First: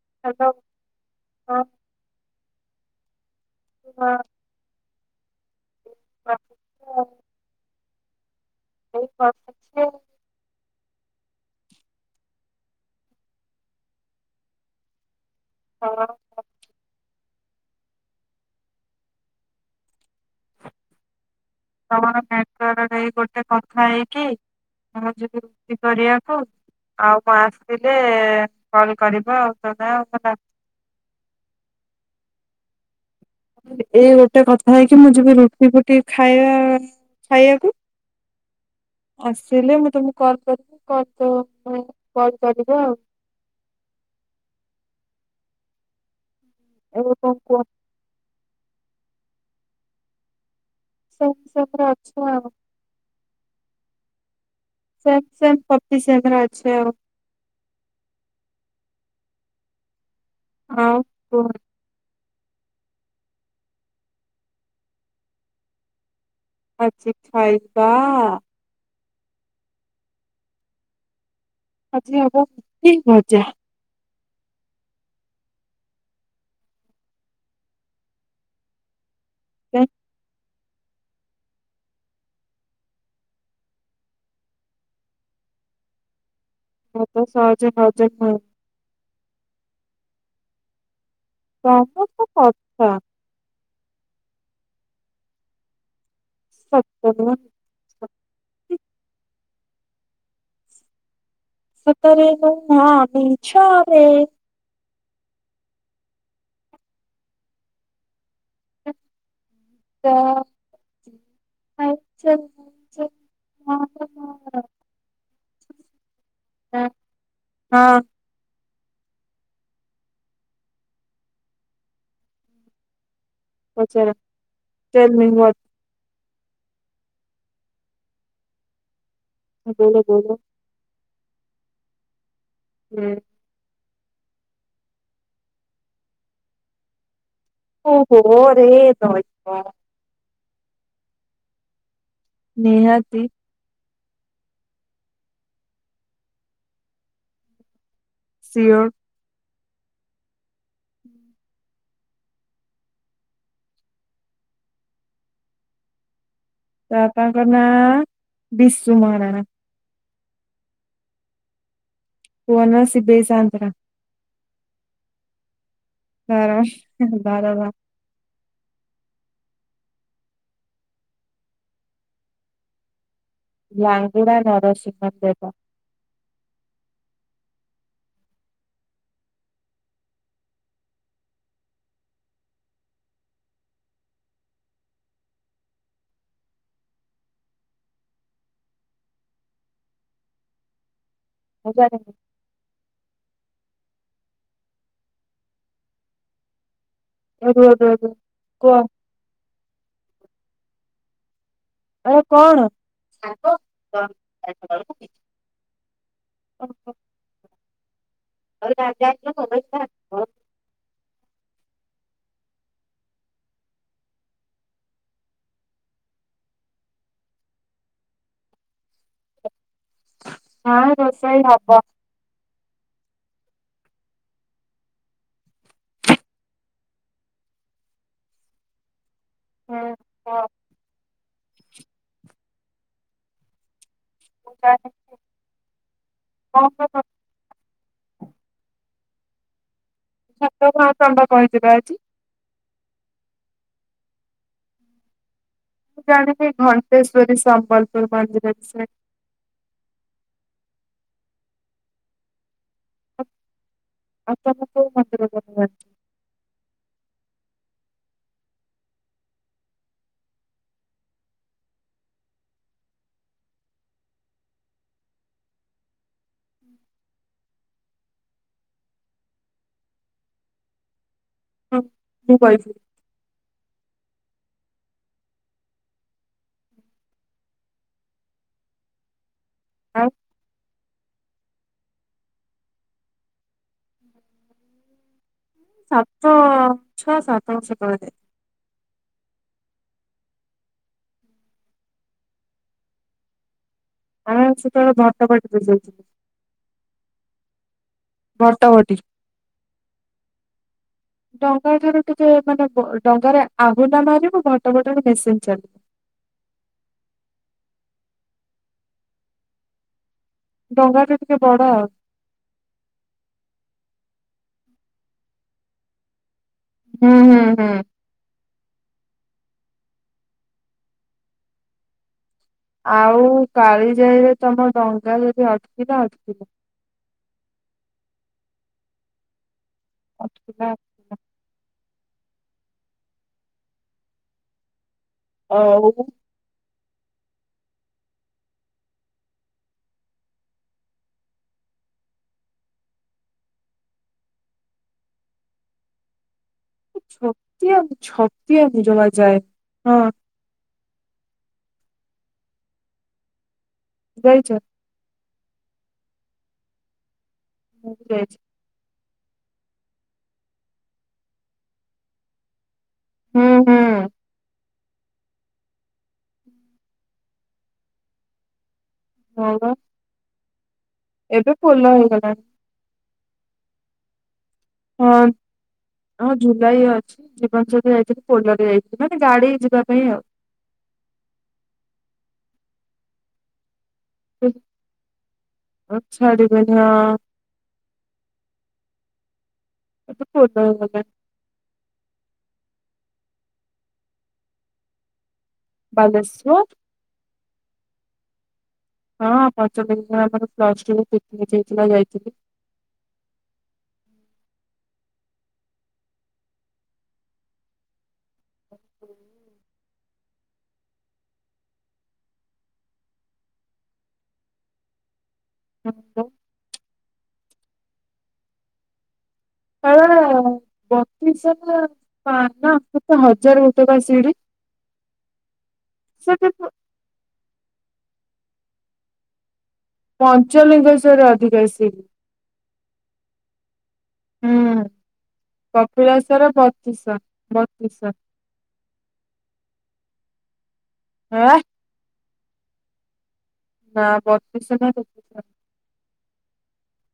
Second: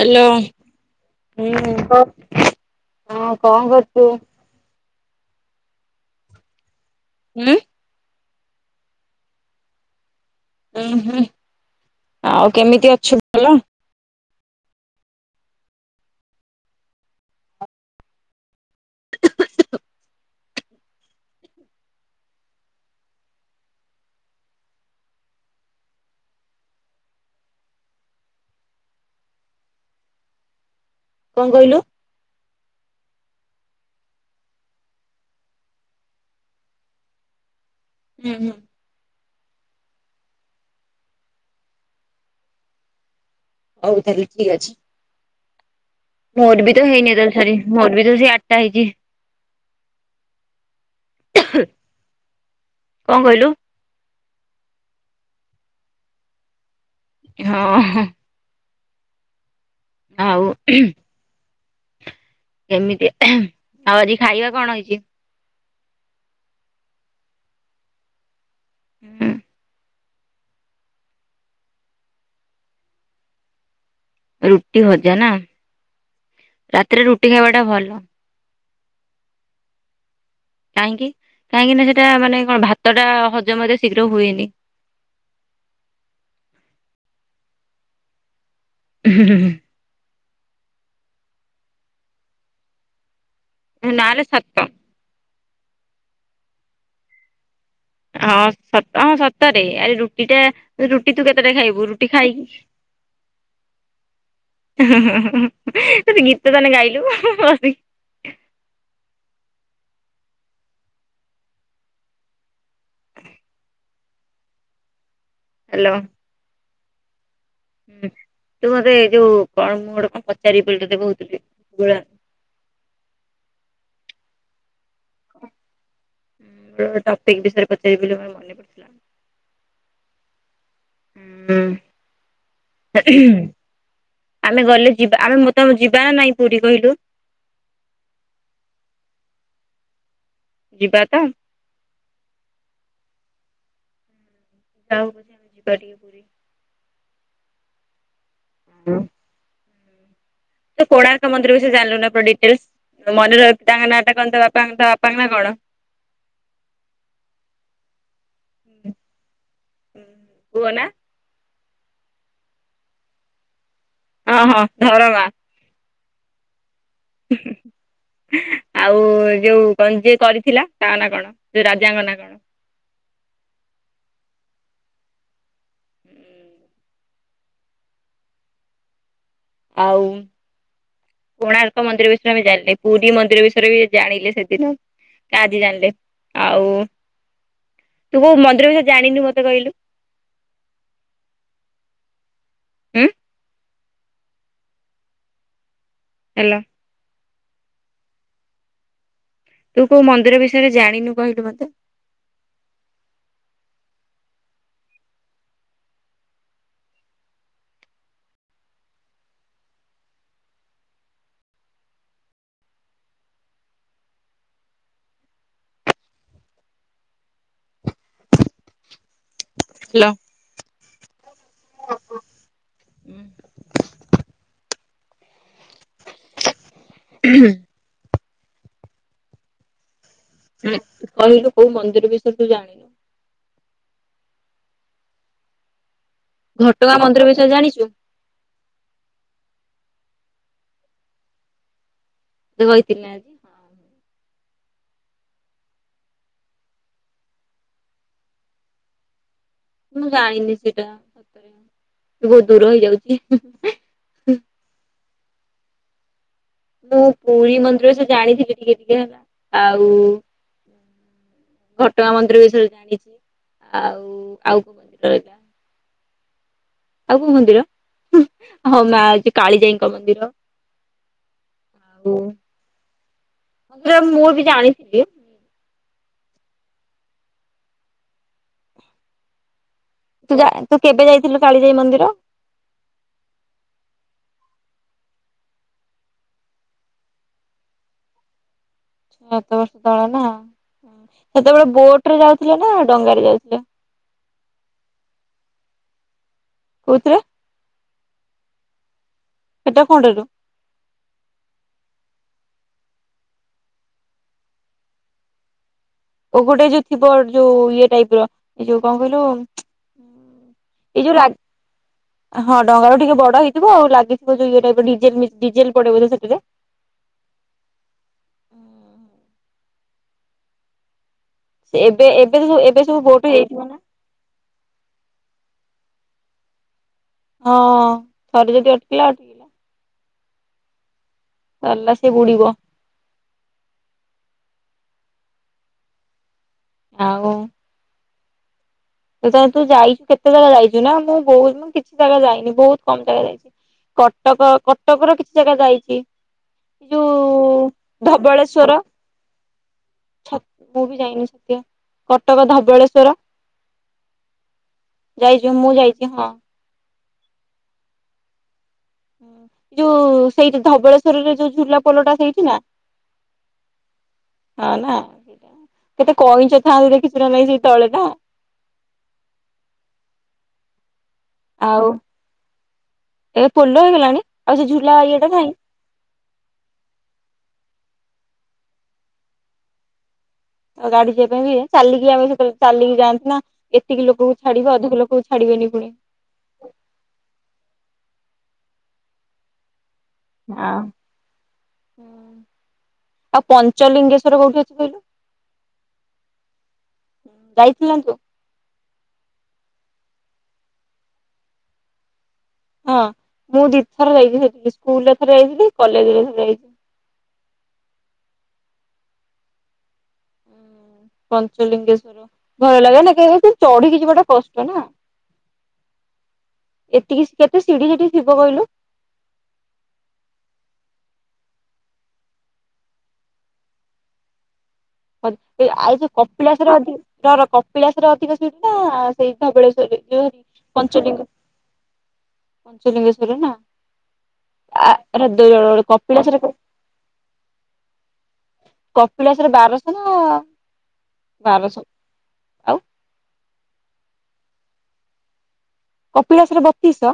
Hello ହଁ ହଁ କଣ କରୁଛୁ? ଆ [unintelligible] ହୁଁ। ବହୁ [inaudible] ବଛି ଉୁଁ ହୁଁ ଆଉ କେମିତି ଅଛୁ ଭଲ? ହଁ। ତମର [unintelligible] ଗୋଟେ କଥା ହେଇକି ତମର ଯତି ଭୋଜି କରିବାକୁ ଆଉ ମୁଁ ଆସିଲେ କଲ୍ କରିବ ଆଉ [unintelligible] କଣ କହିଲ? ଏ ଗୋଟେ କଥା ହେଇକି ମୁଁ ଯିବି ରୁଟି ଫୁଟି ଖାଇବା ଖାଇବାକୁ। ହୁଁ ହୁଁ। ଆସିଲେ ମୁଁ ତମକୁ କଲ୍ କରିବି କଲ୍ ତ ତମେ କଲ୍ କରିବ ଆଉ। ହଉ ତାହେଲେ ଠିକ୍ ଅଛି। ମୋର ବି ତ ହେଇନି ଏବେ କଣ କୁହ [unintelligible] ମୋର ବି ତ ସେଇ ଆ ଟା ହେଇଚି। [unintelligible] କଣ କହିଲୁ? ସେମ୍ ସେମ୍ [unintelligible] ଅଛେ ଆଉ। ହଁ ହଁ। ଆଉ ଆଉ। [unintelligible] କେମିତି, ଆଉ ଆଜି ଖାଇବା କଣ ହେଇଚି? ଆଜି ଖାଇବା [unintelligible] ଆଜି ହବ [unintelligible] ଭଜା। ରୁଟି ଭଜା ନାମ ରାତିରେ ରୁଟି ଖାଇବା ଟା ଭଲ। [unintelligible] କାହିଁକି? କାହିଁକି ନା ସେଟା ମାନେ କଣ ଭାତ ଟା ହଜମ ରେ ଶୀଘ୍ର ହୁଏନି। ଭାତ ସହଜ ରେ ହଜମ ହୁଏ। ହୁଁ ହୁଁ ହୁଁ। ତମର ତ କଥା। ଏ ନାଲୋ ସତ। [unintelligible] ସତେ ହଁ ସତ ହଁ ସତରେ। ଆଜି ରୁଟି ଟା ରୁଟି ତୁ କେତେଟା ଖାଇବୁ? ରୁଟି ସତରେ ଖାଇ ନୁହଁ ମିଛରେ ଗୋଟେ ଗୀତ ତାହେନେ ଗାଇଲୁ। [unintelligible] [unintelligible] [unintelligible] ହାଲୋ। [unintelligible] ତୁ ବୋଧେ ଯୋଉ କଣ ମୁଁ ଗୋଟେ କଣ ପଚାରି ତତେ କହୁଥିଲି [unintelligible] ପଚାର। Tell me what. ଟପିକ୍ ବିଷୟରେ ପଚାରିବି ବୋଲି ମୋର ମନେ ପଡିଥିଲା। [unintelligible] ଉଁ ହୁଁ ଆମେ ଗଲେ ଯିବା ଆମେ ମୁଁ ତ ଯିବା ନା ନାଇଁ ପୁରୀ କହିଲୁ? ଓହୋ ରେ ଦଇବ। ଯିବା ତ? ନିହାତି। [unintelligible] ଯିବା ଟିକେ ପୁରୀ। ସିଓର। ତୁ କୋଣାର୍କ ମନ୍ଦିର ବିଷୟ ରେ ଜାଣିଲୁ ନା ପୁରା ଡିଟେଲ୍ସେ? ମନେ ରହିବି ତାଙ୍କ ନାଁ ଟା କନ୍ତା ବାପା କନ୍ତା ବାପାଙ୍କ ନା କଣ? ତା ବାପା ଙ୍କ ନାଁ ବିଶୁ ମହାରାଣା। ହୁଁ ପୁଅ ନା। ପୁଅ ନା ସେବେଇ ସାଆନ୍ତରା। ଅ ହଁ ଧରମା। ଧର ମ୍ [inaudible] ଧରମା। ଆଉ ଯୋଉ କଣ ଯିଏ କରିଥିଲା ତାଙ୍କ ନା କଣ ଯୋଉ ରାଜାଙ୍କ ନା କଣ? ଲଙ୍ଗୁଡ଼ା ନର ସିଂହ ଦେବା। ହୁଁ। ଆଉ କୋଣାର୍କ ମନ୍ଦିର ବିଷୟରେ ଆ ଜାଣିଲି ପୁରୀ ମନ୍ଦିର ବିଷୟରେ ବି ଜାଣିଲେ ସେଦିନ। କାଲି ଜାଣିଲେ ଆଉ ତୁ କୋଉ ମନ୍ଦିର ବିଷରେ ଜାଣିନୁ ମତେ କହିଲୁ। ହଜାର ହୁଁ ହେଲୋ। ଏ ରୁହ ରୁହ ରୁହ କୁହ। ତୁ କୋଉ ମନ୍ଦିର ବିଷୟରେ ଜାଣିନୁ କହିଲୁ ମତେ। ଏରେ କଣ? [unintelligible] ହ୍ୟାଲୋ। ହଁ ରୋଷେଇ ହବ। [inaudible] ହଁ ହଁ। କହିଲୁ କୋଉ ମନ୍ଦିର ବିଷୟରେ ତୁ ଜାଣିନୁ। [inaudible] ଘଟଗାଁ ହୁଁ। ମନ୍ଦିର ବିଷୟରେ ଜାଣିଛୁ? ଘଟଗାଁ ତମ୍ କହିଲି ବା ଆଜି। ତତେ କହିଥିନି ଆଜି। ମୁଁ ଜାଣିନି ଘଣ୍ଟେଶ୍ଵରୀ ସମ୍ବଲପୁର ମନ୍ଦିର ବିଷୟରେ। ମୁଁ ଜାଣିନି ସେଇଟା ବହୁତ ଦୂର ହେଇଯାଉଛି। ତମକୁ [unintelligible] ମୁଁ ପୁରୀ ମନ୍ଦିର ବିଷୟରେ ଜାଣିଥିଲି ଟିକେ ଟିକେ ଆଉ ଘଟଗାଁ ମନ୍ଦିର ବିଷୟରେ ଜାଣିଛି ଆଉ ଆଉ କୋଉ ମନ୍ଦିର ରହିଲା ଆଉ କୋଉ ମନ୍ଦିର ହଁ ମା କାଳିଜାଇଙ୍କ ମନ୍ଦିର ହଁ ମୁଁ କହିଥିଲି ହେରା ମୁଁ ବି ଜାଣିଥିଲି [inaudible] ତୁ ଯା ତୁ କେବେ ଯାଇଥିଲୁ କାଳିଜାଇ ମନ୍ଦିର? ସାତ ଛ ସାତ ବର୍ଷ ତଳେ ଯାଇଥିଲି। ଛ ସାତ ବର୍ଷ ତଳେ ନା ସେତେବେଳେ ବୋଟ ରେ ଯାଉଥିଲେ ନା ଡଙ୍ଗା ରେ ଯାଉଥିଲ? ଆମ ସେତେବେଳେ ଭଟତା ବାଟ ଦେଇ ଯାଇଥିଲୁ। କୋଉଥିରେ? ଭଟବଟି। ହେଟା କୋଉ ଟାଲୋ। ଡଙ୍ଗା ଠାରୁ ଟିକେ ମାନେ ବ ଡଙ୍ଗାରେ ଆହୁଲା ମାରିବୁ ଭଟ ବଟିରେ ମେସିନ ଚାଲିବ। ଓ ଗୋଟେ ଯୋଉ ଥିବ ଯୋଉ ଇଏ ଟାଇପ ର। ଏ ଯୋଉ କଣ କହିଲୁ ଏଇ ଡଙ୍ଗାଠୁ ଯୋଉ ଟିକେ ବଡ ଆଉ। ହଁ ଡଙ୍ଗାଟା ଟିକେ ବଡ ହେଇଥିବ। ଆଉ ଲାଗିଥିବ ଯୋଉ ଇଏ ଟାଇପି ର ଡିଜେ ଡିଜେଲ ପଡେ ବୋଧେ ସେଥିରେ। ହୁଁ ହୁଁ ହୁଁ। ଏବେ ଏବେ ବି ସବୁ ବୋଟ ଆଉ ହେଇଯାଇଥିବ ନା କାଳିଜାଇରେ ତମ ଡଙ୍ଗା ଯଦି ଅଟକିଲା ଅଟକିଲା। ହଁ ହଁ। ଥରେ ଯଦି ଅଟିକିଲା ଅ [unintelligible] [unintelligible] ସେ ବୁଡିବ। ହଉ। ଆଉ ତୁ ତାହାଲେ ତୁ ଯାଇଛୁ କେତେ ଜାଗା ଯାଇଛୁ ନା। ମୁଁ କୋଉ କିଛି ଜାଗା ଯାଇନି। ବହୁତ କମ ଜାଗା ଯାଇଛି। କଟକ, କଟକ ର କିଛି ଜାଗା ଯାଇଛି। ଯୋଉ ଛତିଆ ଛତିଆ ଧବଳେଶ୍ଵର ମୁ ଜମା ଯାଇନି। ହଁ। ଛ ମୁଁ ବି ଯାଇନି ଛତିଆ। କଟକ ଧବଳେଶ୍ଵର ଯାଇଛ? ଯାଇଛି, ମୁଁ ଯାଇଛି ହଁ। ମୁଁ ଯାଇ ଯୋଉ ସେଇଠି ଧବଳେଶ୍ୱରରେ ଯୋଉ ଝୁଲା ପୋଲଟା ହେଇଥିଲା? ହୁଁ ହୁଁ। ହଁ ନା। କେତେ କଇଁଛ ଥାଆନ୍ତି ଦେଖିଚୁ ନା ନାହିଁ ସେଇ ତଳେ ନା। ହଁ ଵା। ଏବେ ଆଉ ପୋଲ ହେଇଗଲାଣି। ଏବେ ପୋଲ ହେଇଗଲାଣି? ଆଉ ସେ ଝୁଲା ହଁ। ଇଏଟା ନାଁହିଁ? ହଁ ଝୁଲା ବି ଅଛି ଯେତେବେଳେ ଯାଇଥିଲି ପୋଲରେ ଯାଇଥିଲି ମାନେ ଗାଡି ଯିବା ପାଇଁ ଆଉ। ଆଉ ଗାଡି ଯିବା ପାଇଁ ବି ଚାଲିକି ଯାଉ ସେତେବେଳେ ଚାଲିକି ଯାଆନ୍ତି ନା। ଏତିକି ଲୋକ [inaudible] ଛାଡିବେ ଅଧିକ ଲୋକକୁ ଛାଡିବେନି ପୁଣି। ଛାଡିବେନି ହଁ ହ [unintelligible] ଆଁ, ଆଉ ପଞ୍ଚଲିଙ୍ଗେଶ୍ଵର କୋଉଠି ଅଛି କହିଲୁ? ବାଲେଶ୍ଵର। ଯାଇଥିଲନ୍ତୁ। ହଁ ପଞ୍ଚଲିଙ୍ଗେଶ୍ଵର ଆମର ପ୍ଲସ୍ ଟୁରେ ପିକନିକ୍ ହେଇଥିଲା ଯାଇଥିଲୁ। ହଁ ମୁଁ ଦିଥର ଯାଇଛି ସେଠିକି। ସ୍କୁଲରେ ଥରେ ଯାଇଥିଲି କଲେଜ ରେ ଥରେ ଯାଇଥିଲି। ପଞ୍ଚଲିଙ୍ଗେଶ୍ଵ ଭୟ ଲାଗେ ନା କାହିଁକିନା ଚଢିକି ଯିବାଟା କଷ୍ଟ ନା ହଁ [unintelligible] ଏତିକି କେତେ ସିଢି ସେଠି ଥିବ କହିଲୁ? [unintelligible] ବତିଶହ ନା। ନା ନା କେତେ ହଜାରେ କେତେ ବା ସିଢି। ଆ ଯୋଉ କପିଳାସର ଅଧିକ, [inaudible] ନାକପିଳାସ ରେ ଅଧିକ ସିଡି ନା ସେଇ ଧବଳେଶ୍ଵରରେ? [unintelligible] ପଞ୍ଚଲିଙ୍ଗେଶ୍ଵରରେ ପଞ୍ଚଲିଙ୍ଗ ଅଧିକା ସିଡି। ପଞ୍ଚଲିଙ୍ଗେଶ୍ଵର ନା। ହୁଁ ଆ-ରେ- କପିଳାସରେ ବତିଶ ବତିଶ କପିଳାସରେ ବାରଶହ ନା। ହେ ବାରଶହ ଆଉ ନା ବତିଶହ ନା ତେତିଶହ। କପିଳାସ ରେ ବତିଶହ?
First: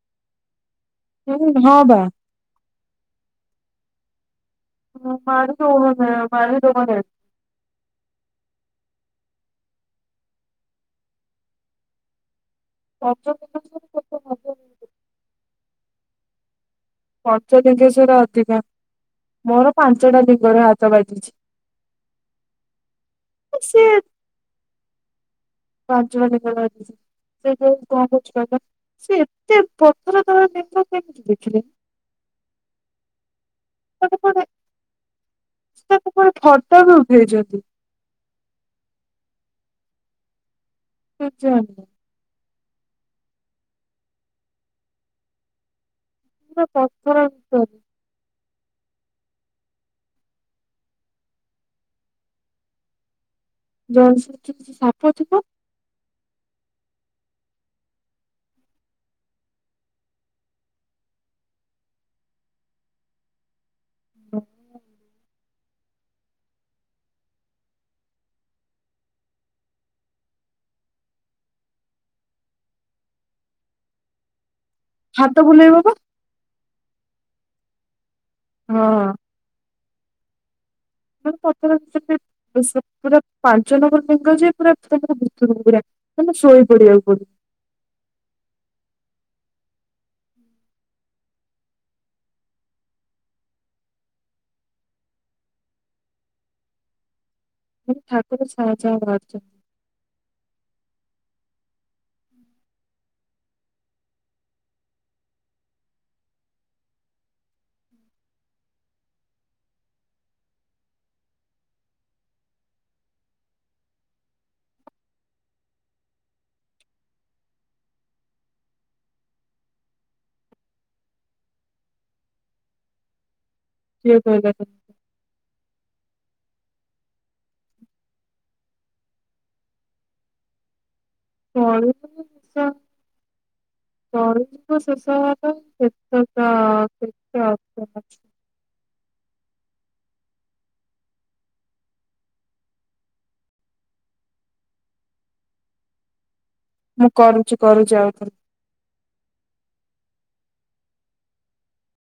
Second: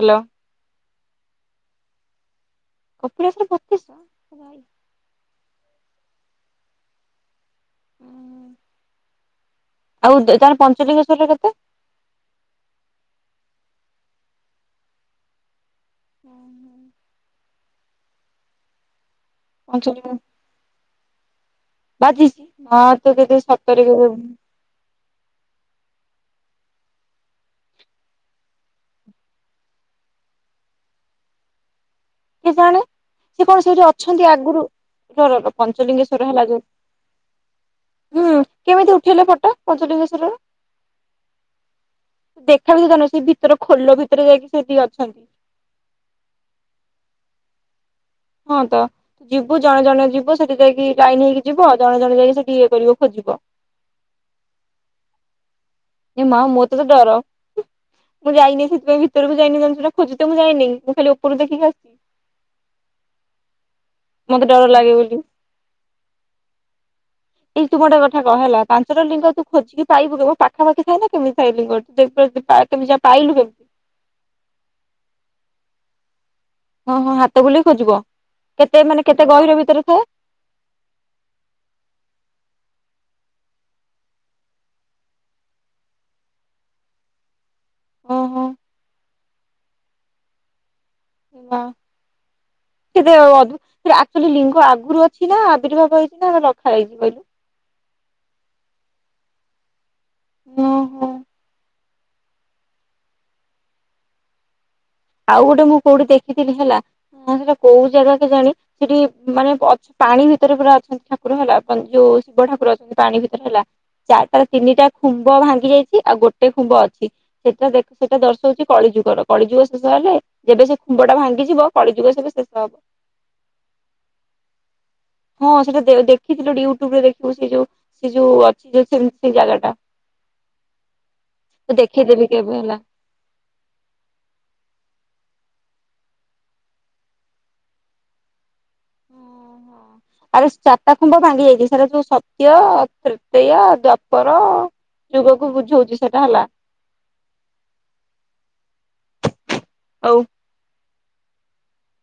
ହାଲୋ। ହୁଁ ଉଁ ହଁ ବା। କପିଳାସର ବତିଶହ ମୁଁ ଯାଇନି। [unintelligible] ଆଉ ଦେ ପଞ୍ଚଲିଙ୍ଗେଶ୍ୱର ରେ କେତେ? ପଞ୍ଚଲିଙ୍ଗଶ୍ବର ପଞ୍ଚଲିଙ୍ଗେଶ୍ଵର ଅଧିକ ମୋର ପଞ୍ଚଲିଙ୍ଗ ପାଞ୍ଚଟା ଲିଙ୍ଗରେ ହାତ ବାଜିଚି। ବାଜିଚି ମାଁ ତୁ କେତେ ସତରେ [inaudible] ପାଞ୍ଚିମ ଲିଙ୍ଗରେ ବାଜିଚି। ସେ ଯୋଉ କଣ କହୁଚି କହିଲ ସିଏ ଏତେ ପଥର ତଳେ ଲିଙ୍ଗ କେମିତି ଦେଖିଲେ? କେଜାଣି। ସେ କଣ ସେଇଠି ତାକୁ ଅଛନ୍ତି କୁଆଡେ ଆଗରୁ [inaudible] ତାକୁ ପଞ୍ଚଲିଙ୍ଗେଶ୍ଵର କୁଆଡେ ହେଲା ଫଟୋ ବି ଉଠେଇଛନ୍ତି ଯୋଉ ହୁଁ କେମିତି ଉଠେଇଲେ ଫଟୋ ପଞ୍ଚଲିଙ୍ଗେଶ୍ୱର ର? କେଜାଣିଲୋ। ଦେଖା ବି କଥା ନୁହଁ ସେ ଭିତର ଖୋଲ ଭିତରେ ଯାଇକି ସେଠି ଅଛନ୍ତି। ପୁରା ପଥର ଭିତରେ। ହଁ ତ। ଯିବୁ ଜଣେ ଜଣେ ଯିବୁ ସେଠି ଯାଇକି ଲାଇନ୍ ହେଇକି ଯିବ ଆଉ ଜଣେ ଜଣ ଯାଇକି ସେଠି ଇଏ କରିବ ଖୋଜିବ। ଜଂସ୍ ସି ସାପ ଥିବ? ଏମା ମୋତେ ତ ଡର। ମୁଁ ଯାଇନି ସେଥିପାଇଁ ଭିତରକୁ ଯାଇିନି ସେଇଟା ଖୋଜିତେ ମୁଁ ଯାଇନି ମୁଁ ଖାଲି ଉପରୁ ଦେଖି ଆସିଚି। ମତେ ଡର ଲାଗେ ବୋଲି। ଏଇ ତୁ ଗୋଟେ କଥା କହ ହେଲା ପାଞ୍ଚଟା ଲିଙ୍ଗ ତୁ ଖୋଜିକି ପାଇବୁ କେମ୍ ପାଖାପାଖି ଥାଏ କେମିତି ଥାଏ ଲିଙ୍ଗ [inaudible] ପାଇଲୁ କେମିତି? ହାତ ବୁଲେଇବ ବା। ହଁହଁ ହାତ ବୁଲେଇ ଖୋଜିବ କେତେ ମାନେ ହଁ କେତେ ଗହିର ଭିତରେ ଥାଏ? [unintelligible] ସେପୁରା ପାଞ୍ଚ ନମ୍ବର ଲିଙ୍ଗ ଯିଏ ପୁରା ଭିତରୁକୁ ପୁରା। ମାନେ ଶୋଇ ପଡିଆକୁ ପଡିବ। ଅ ହଁଁ। ହାଲୋ ସତରେ ଅଧା ଆକ୍ଚୁଆଲି ଲିଙ୍ଗ ଆଗରୁ ଅଛି ନା ଆବିର୍ଭାବ ହେଇଚି ନା ରଖାହେଇଚି କଇଲୁ? ଠାକୁର ଛାଆଁ ଛାଆଁ ବାହାରିଚନ୍ତି। ଓ ହୋ। ଆଉ ଗୋଟେ ମୁଁ କୋଉଠି ଦେଖିଥିଲି ହେଲା ସେଟା କୋଉ ଜାଗା କେଜାଣି। ସେଠି ମାନେ ଅଛ୍ ପାଣି ଭିତରେ ପୁରା ଅଛନ୍ତି ଠାକୁର ହେଲା ଯୋଉ ଶିବ ଠାକୁର ଅଛନ୍ତି ପାଣି ଭିତରେ ହେଲା। ଚାରିଟାରୁ ତିନିଟା ଖୁମ୍ବ ଭାଙ୍ଗି ଯାଇଚି ଆଉ ଗୋଟେ ଖୁମ୍ବ ଅଛି। ସେଟା ଦେଖୁଚ ଦର୍ଶଉଚି କଳିଯୁଗର କଳିଯୁଗ ଶେଷ ହେଲେ, ଯେବେ ସେ ଖୁମ୍ବ ଟା ଭାଙ୍ଗିଯିବ କଳିଯୁଗ ସେବେ ଶେଷ ହବ। କିଏ କହିଲା ଏତକ? ହଁ ସେଇଟା ଦେଖିଥିଲୁ ୟୁଟ୍ୟୁବିରେ ଦେଖିବୁ ସେ ଯୋଉ ସିଏ ଯୋଉ ଅଛି ଯୋଉ ଖୁମ୍ପି ଜାଗା ଟା। ତ କଳି ଦେଖେଇଦେବି କେବେ ହେଲା। [unintelligible] କଳି ଯୁଗ ଶେଷ ହେବା ପାଇଁ କେତେଟା [inaudible] ଓହୋ। [unintelligible] ଆରେ ଚାରିଟା ଖୁମ୍ବ ଭାଙ୍ଗି ଯାଇଛି। ସେଟା ସତ୍ୟ, ତ୍ରେତୟା, ଦ୍ୱାପର ଯୁଗକୁ ବୁଝଉଛି ସେଟା ହେଲା କରୁଛି କରୁଛି ଆଉଥରେ। ହଉ।